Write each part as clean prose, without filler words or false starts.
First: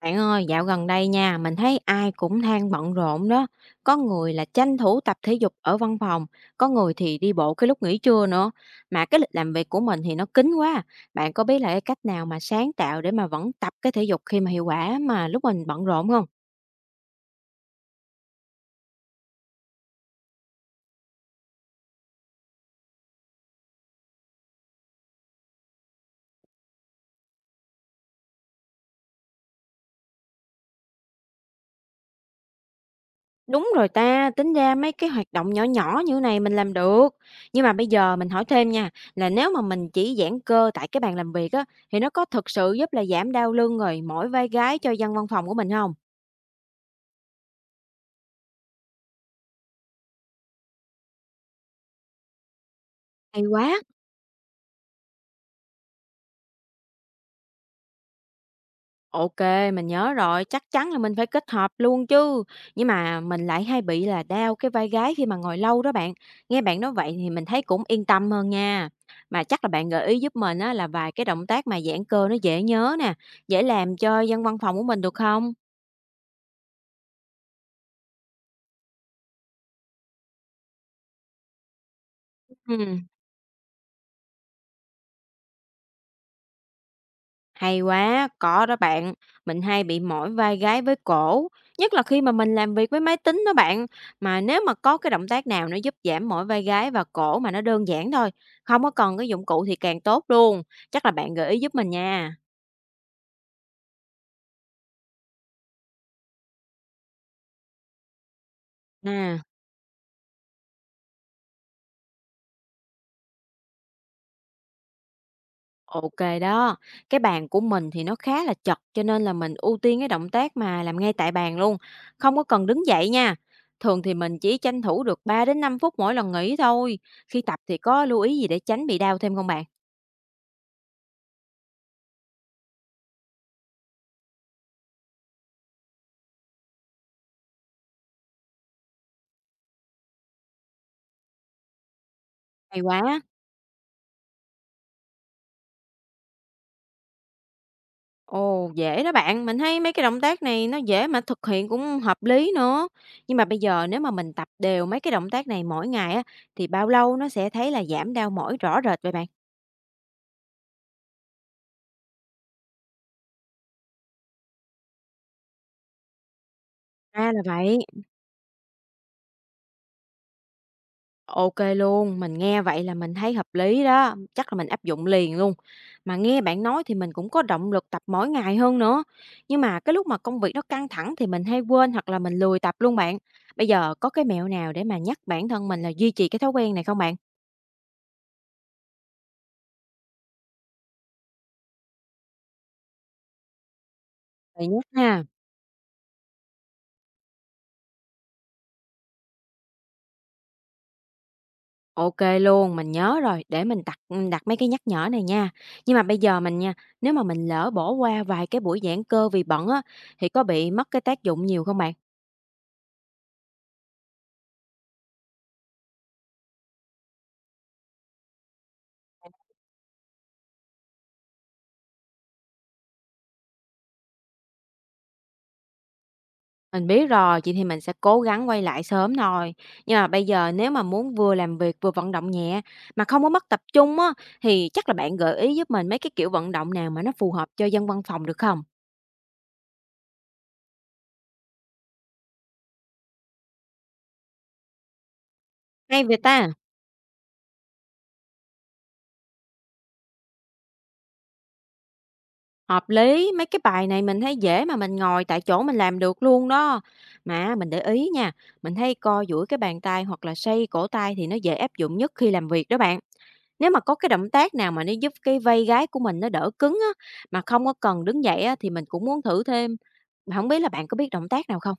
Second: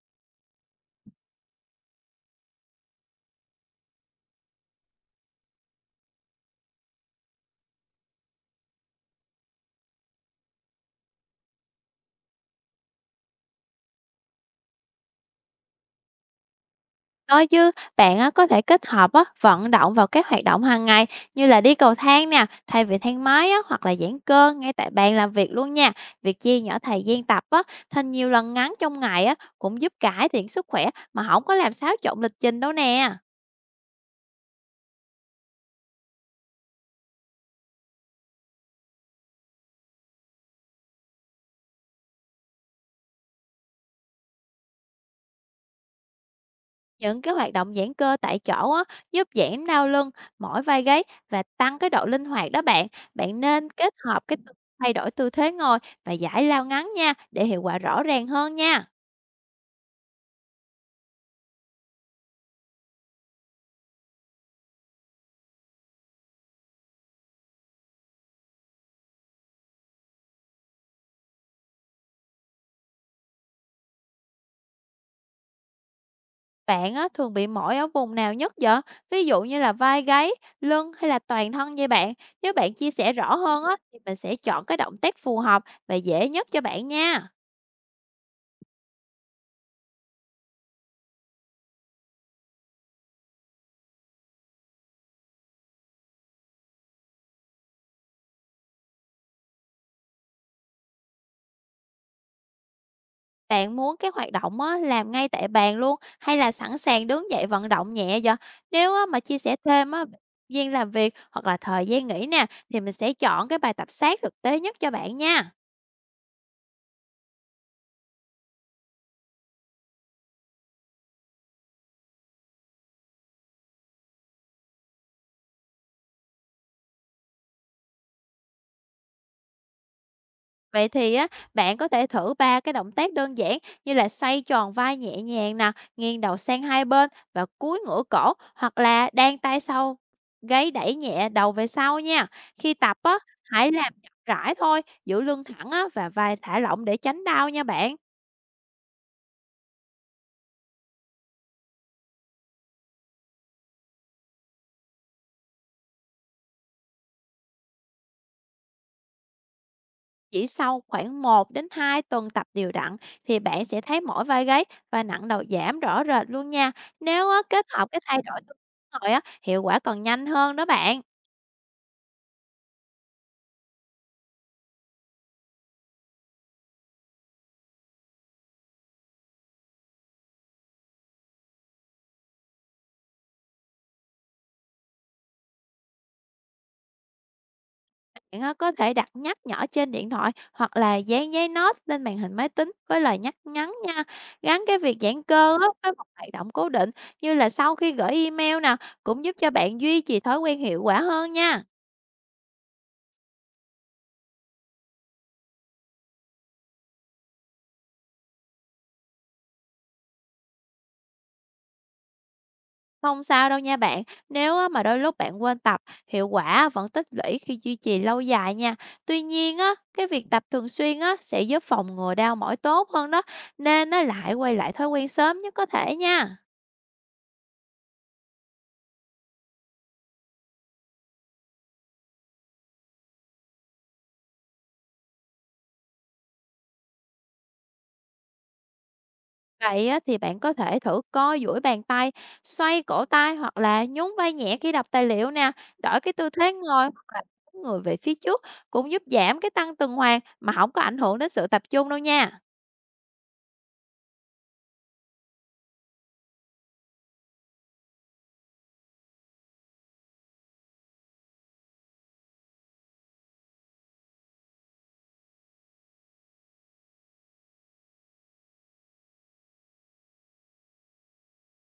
Bạn ơi, dạo gần đây nha, mình thấy ai cũng than bận rộn đó. Có người là tranh thủ tập thể dục ở văn phòng, có người thì đi bộ cái lúc nghỉ trưa nữa. Mà cái lịch làm việc của mình thì nó kín quá. Bạn có biết là cái cách nào mà sáng tạo để mà vẫn tập cái thể dục khi mà hiệu quả mà lúc mình bận rộn không? Có chứ, bạn á có thể kết hợp á vận động vào các hoạt động hàng ngày như là đi cầu thang nè, thay vì thang máy á hoặc là giãn cơ ngay tại bàn làm việc luôn nha. Việc chia nhỏ thời gian tập á thành nhiều lần ngắn trong ngày á cũng giúp cải thiện sức khỏe mà không có làm xáo trộn lịch trình đâu nè. Đúng rồi ta, tính ra mấy cái hoạt động nhỏ nhỏ như này mình làm được. Nhưng mà bây giờ mình hỏi thêm nha, là nếu mà mình chỉ giãn cơ tại cái bàn làm việc á, thì nó có thực sự giúp là giảm đau lưng rồi mỏi vai gáy cho dân văn phòng của mình không? Những cái hoạt động giãn cơ tại chỗ á giúp giảm đau lưng, mỏi vai gáy và tăng cái độ linh hoạt đó bạn. Bạn Hay quá. nên kết hợp cái thay đổi tư thế ngồi và giải lao ngắn nha để hiệu quả rõ ràng hơn nha. OK, mình nhớ rồi, chắc chắn là mình phải kết hợp luôn chứ. Nhưng mà mình lại hay bị là đau cái vai gáy khi mà ngồi lâu đó bạn. Nghe bạn nói vậy thì mình thấy cũng yên tâm hơn nha. Mà chắc là bạn gợi ý giúp mình á, là vài cái động tác mà giãn cơ nó dễ nhớ nè, dễ làm cho dân văn phòng của mình được không? Bạn á, thường bị mỏi ở vùng nào nhất vậy? Ví dụ như là vai gáy, lưng hay là toàn thân vậy bạn? Nếu bạn chia Ừ. sẻ rõ hơn á, thì mình sẽ chọn cái động tác phù hợp và dễ nhất cho bạn nha. Hay quá, có đó bạn. Mình hay bị mỏi vai gáy với cổ, nhất là khi mà mình làm việc với máy tính đó bạn. Mà nếu mà có cái động tác nào nó giúp giảm mỏi vai gáy và cổ mà nó đơn giản thôi, không có cần cái dụng cụ thì càng tốt luôn. Chắc là bạn gợi ý giúp mình nha. Bạn muốn cái hoạt động á, làm ngay tại bàn luôn hay là sẵn sàng đứng dậy vận động nhẹ vậy? Nếu á, mà À, chia sẻ thêm á, gian làm việc hoặc là thời gian nghỉ nè, thì mình sẽ chọn cái bài tập sát thực tế nhất cho bạn nha. ok đó. Cái bàn của mình thì nó khá là chật cho nên là mình ưu tiên cái động tác mà làm ngay tại bàn luôn, không có cần đứng dậy nha. Thường thì mình chỉ tranh thủ được 3 đến 5 phút mỗi lần nghỉ thôi. Khi tập thì có lưu ý gì để tránh bị đau thêm không bạn? Vậy thì á, bạn có thể thử 3 cái động tác đơn giản như là xoay tròn vai nhẹ nhàng nè, nghiêng đầu sang hai bên và cúi ngửa cổ hoặc là đan tay sau gáy đẩy nhẹ đầu về sau nha. Khi Hay tập á, quá! hãy làm chậm rãi thôi, giữ lưng thẳng á, và vai thả lỏng để tránh đau nha bạn. Ồ, dễ đó bạn, mình thấy mấy cái động tác này nó dễ mà thực hiện cũng hợp lý nữa. Nhưng mà bây giờ nếu mà mình tập đều mấy cái động tác này mỗi ngày á, thì bao lâu nó sẽ thấy là giảm đau mỏi rõ rệt vậy bạn? Chỉ sau khoảng 1 đến 2 tuần tập đều đặn thì bạn sẽ thấy mỏi vai gáy và nặng đầu giảm rõ rệt luôn nha. Nếu Ra á, là kết vậy. hợp cái thay đổi tư thế rồi á, hiệu quả còn nhanh hơn đó bạn. Ok luôn, mình nghe vậy là mình thấy hợp lý đó, chắc là mình áp dụng liền luôn. Mà nghe bạn nói thì mình cũng có động lực tập mỗi ngày hơn nữa. Nhưng mà cái lúc mà công việc nó căng thẳng thì mình hay quên hoặc là mình lười tập luôn bạn. Bây giờ có cái mẹo nào để mà nhắc bản thân mình là duy trì cái thói quen này không bạn? Bạn á, có thể đặt nhắc nhở trên điện thoại hoặc là dán giấy note lên màn hình máy tính với lời nhắc ngắn nha. Gắn Bạn cái nhắc việc ha. giãn cơ á, với một hoạt động cố định như là sau khi gửi email nè, cũng giúp cho bạn duy trì thói quen hiệu quả hơn nha. OK luôn, mình nhớ rồi, để mình đặt mấy cái nhắc nhở này nha. Nhưng mà bây giờ mình nha, nếu mà mình lỡ bỏ qua vài cái buổi giãn cơ vì bận á, thì có bị mất cái tác dụng nhiều không bạn? Không sao đâu nha bạn, nếu á, mà đôi lúc bạn quên tập, hiệu quả vẫn tích lũy khi duy trì lâu dài nha. Tuy nhiên á, cái việc tập thường xuyên á, sẽ giúp phòng ngừa đau mỏi tốt hơn đó, nên á, lại quay lại thói quen sớm nhất có thể nha. Mình biết rồi, chị thì mình sẽ cố gắng quay lại sớm thôi. Nhưng mà bây giờ nếu mà muốn vừa làm việc vừa vận động nhẹ mà không có mất tập trung á, thì chắc là bạn gợi ý giúp mình mấy cái kiểu vận động nào mà nó phù hợp cho dân văn phòng được không? Vậy á, thì bạn có thể thử co duỗi bàn tay, xoay cổ tay hoặc là nhún vai nhẹ khi đọc tài liệu nè, đổi Hay cái vậy tư ta? thế ngồi hoặc là đứng người về phía trước cũng giúp giảm cái tăng tuần hoàn mà không có ảnh hưởng đến sự tập trung đâu nha. Hợp lý, mấy cái bài này mình thấy dễ mà mình ngồi tại chỗ mình làm được luôn đó. Mà mình để ý nha, mình thấy co duỗi cái bàn tay hoặc là xoay cổ tay thì nó dễ áp dụng nhất khi làm việc đó bạn. Nếu mà có cái động tác nào mà nó giúp cái vai gáy của mình nó đỡ cứng á, mà không có cần đứng dậy á, thì mình cũng muốn thử thêm. Mà không biết là bạn có biết động tác nào không?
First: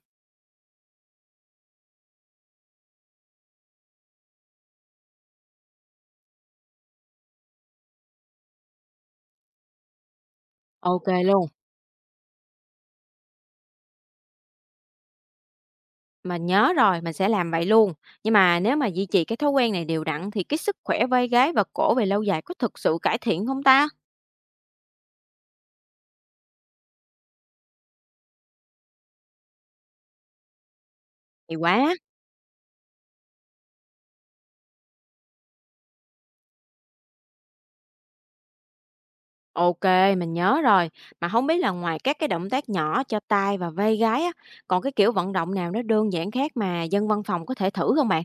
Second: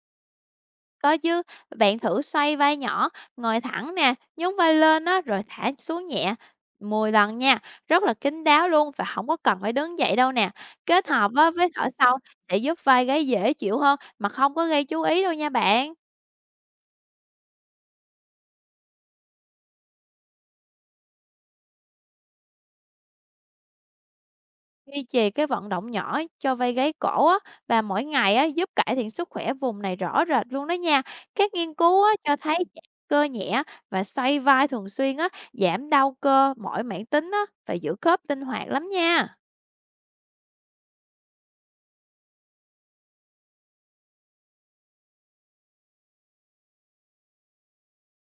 Có chứ, bạn thử xoay vai nhỏ, ngồi thẳng nè, nhún vai lên á, rồi thả xuống nhẹ 10 lần nha, rất là kín đáo luôn và không có cần phải đứng dậy đâu nè. Ok Kết hợp luôn, á, với thở sâu sẽ giúp vai gáy dễ chịu hơn mà không có gây chú ý đâu nha bạn. mình nhớ rồi, mình sẽ làm vậy luôn. Nhưng mà nếu mà duy trì cái thói quen này đều đặn thì cái sức khỏe vai gáy và cổ về lâu dài có thực sự cải thiện không ta? Duy trì cái vận động nhỏ cho vai gáy cổ á, và mỗi ngày á, giúp cải thiện sức khỏe vùng này rõ rệt luôn đó nha. Các Thì nghiên quá. cứu á, cho thấy giãn cơ nhẹ và xoay vai thường xuyên á, giảm đau cơ mỏi mãn tính á, và giữ khớp linh hoạt lắm nha. OK, mình nhớ rồi. Mà không biết là ngoài các cái động tác nhỏ cho tay và vai gáy á, còn cái kiểu vận động nào nó đơn giản khác mà dân văn phòng có thể thử không bạn?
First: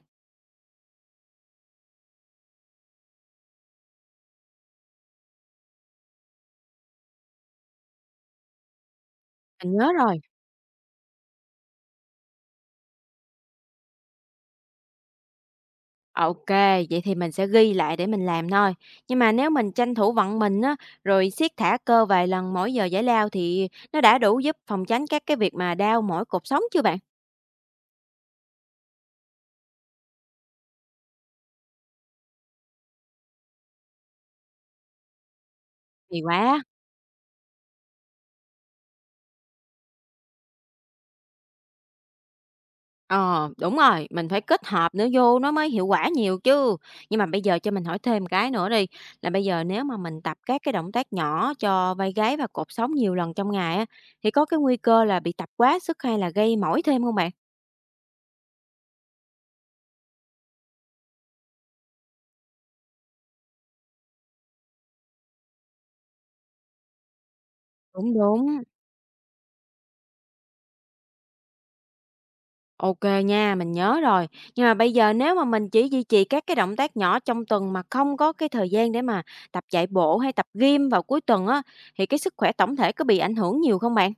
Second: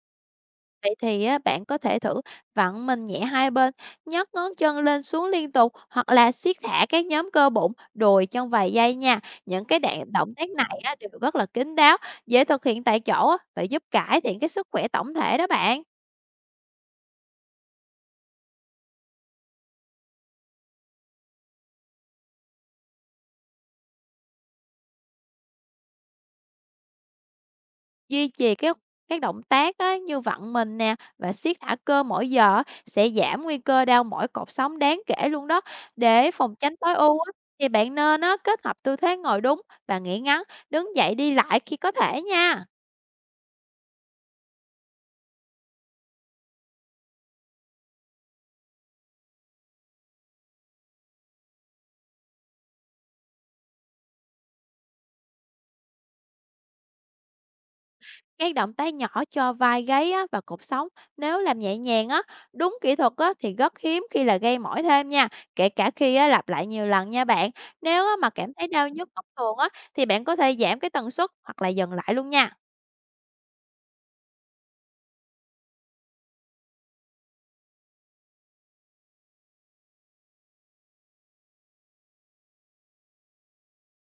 Vậy thì á, bạn có thể thử vặn mình nhẹ hai bên, nhấc ngón chân lên xuống liên tục hoặc là siết thả các nhóm cơ bụng, đùi trong vài giây nha. Những Mình cái nhớ đạn rồi. động tác này á, đều rất là kín đáo, dễ thực hiện tại chỗ á, và giúp cải thiện cái sức khỏe tổng thể đó bạn. OK, vậy thì mình sẽ ghi lại để mình làm thôi. Nhưng mà nếu mình tranh thủ vận mình á, rồi siết thả cơ vài lần mỗi giờ giải lao thì nó đã đủ giúp phòng tránh các cái việc mà đau mỏi cột sống chưa bạn? Duy trì các động tác á, như vặn mình nè và siết thả cơ mỗi giờ á, sẽ giảm nguy cơ đau mỏi cột sống đáng kể luôn đó. Hay Để phòng quá! tránh tối ưu á, thì bạn nên á, kết hợp tư thế ngồi đúng và nghỉ ngắn, đứng dậy đi lại khi có thể nha. Ờ, đúng rồi, mình phải kết hợp nữa vô nó mới hiệu quả nhiều chứ. Nhưng mà bây giờ cho mình hỏi thêm cái nữa đi, là bây giờ nếu mà mình tập các cái động tác nhỏ cho vai gáy và cột sống nhiều lần trong ngày á, thì có cái nguy cơ là bị tập quá sức hay là gây mỏi thêm không bạn? Các động tác nhỏ cho vai gáy á, và cột sống nếu làm nhẹ nhàng á, đúng kỹ thuật á, thì rất hiếm khi là gây mỏi thêm nha, kể cả khi á, lặp lại nhiều lần nha bạn. Nếu á, Đúng, mà cảm đúng. thấy đau nhức bất thường á, thì bạn có thể giảm cái tần suất hoặc là dừng lại luôn nha. OK nha, mình nhớ rồi. Nhưng mà bây giờ nếu mà mình chỉ duy trì các cái động tác nhỏ trong tuần mà không có cái thời gian để mà tập chạy bộ hay tập gym vào cuối tuần á, thì cái sức khỏe tổng thể có bị ảnh hưởng nhiều không bạn?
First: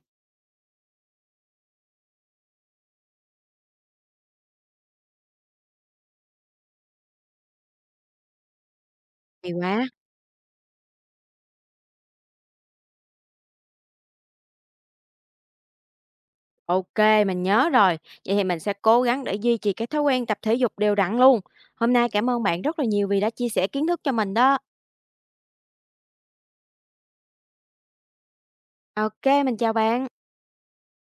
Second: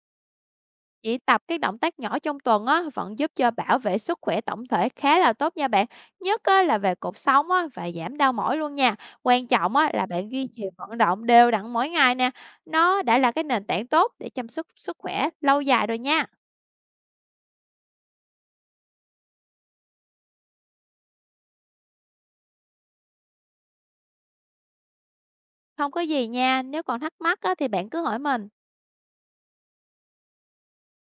Chỉ tập cái động tác nhỏ trong tuần á, vẫn giúp cho bảo vệ sức khỏe tổng thể khá là tốt nha bạn. Nhất á, là về cột sống á, và giảm đau mỏi luôn nha. Quan Hay trọng quá. á, là bạn duy trì vận động đều đặn mỗi ngày nè. Nó đã là cái nền tảng tốt để chăm sóc sức khỏe lâu dài rồi nha. OK, mình nhớ rồi. Vậy thì mình sẽ cố gắng để duy trì cái thói quen tập thể dục đều đặn luôn. Hôm nay cảm ơn bạn rất là nhiều vì đã chia sẻ kiến thức cho mình đó. Không có gì nha, nếu còn thắc mắc á, thì bạn cứ hỏi mình. OK, mình chào bạn.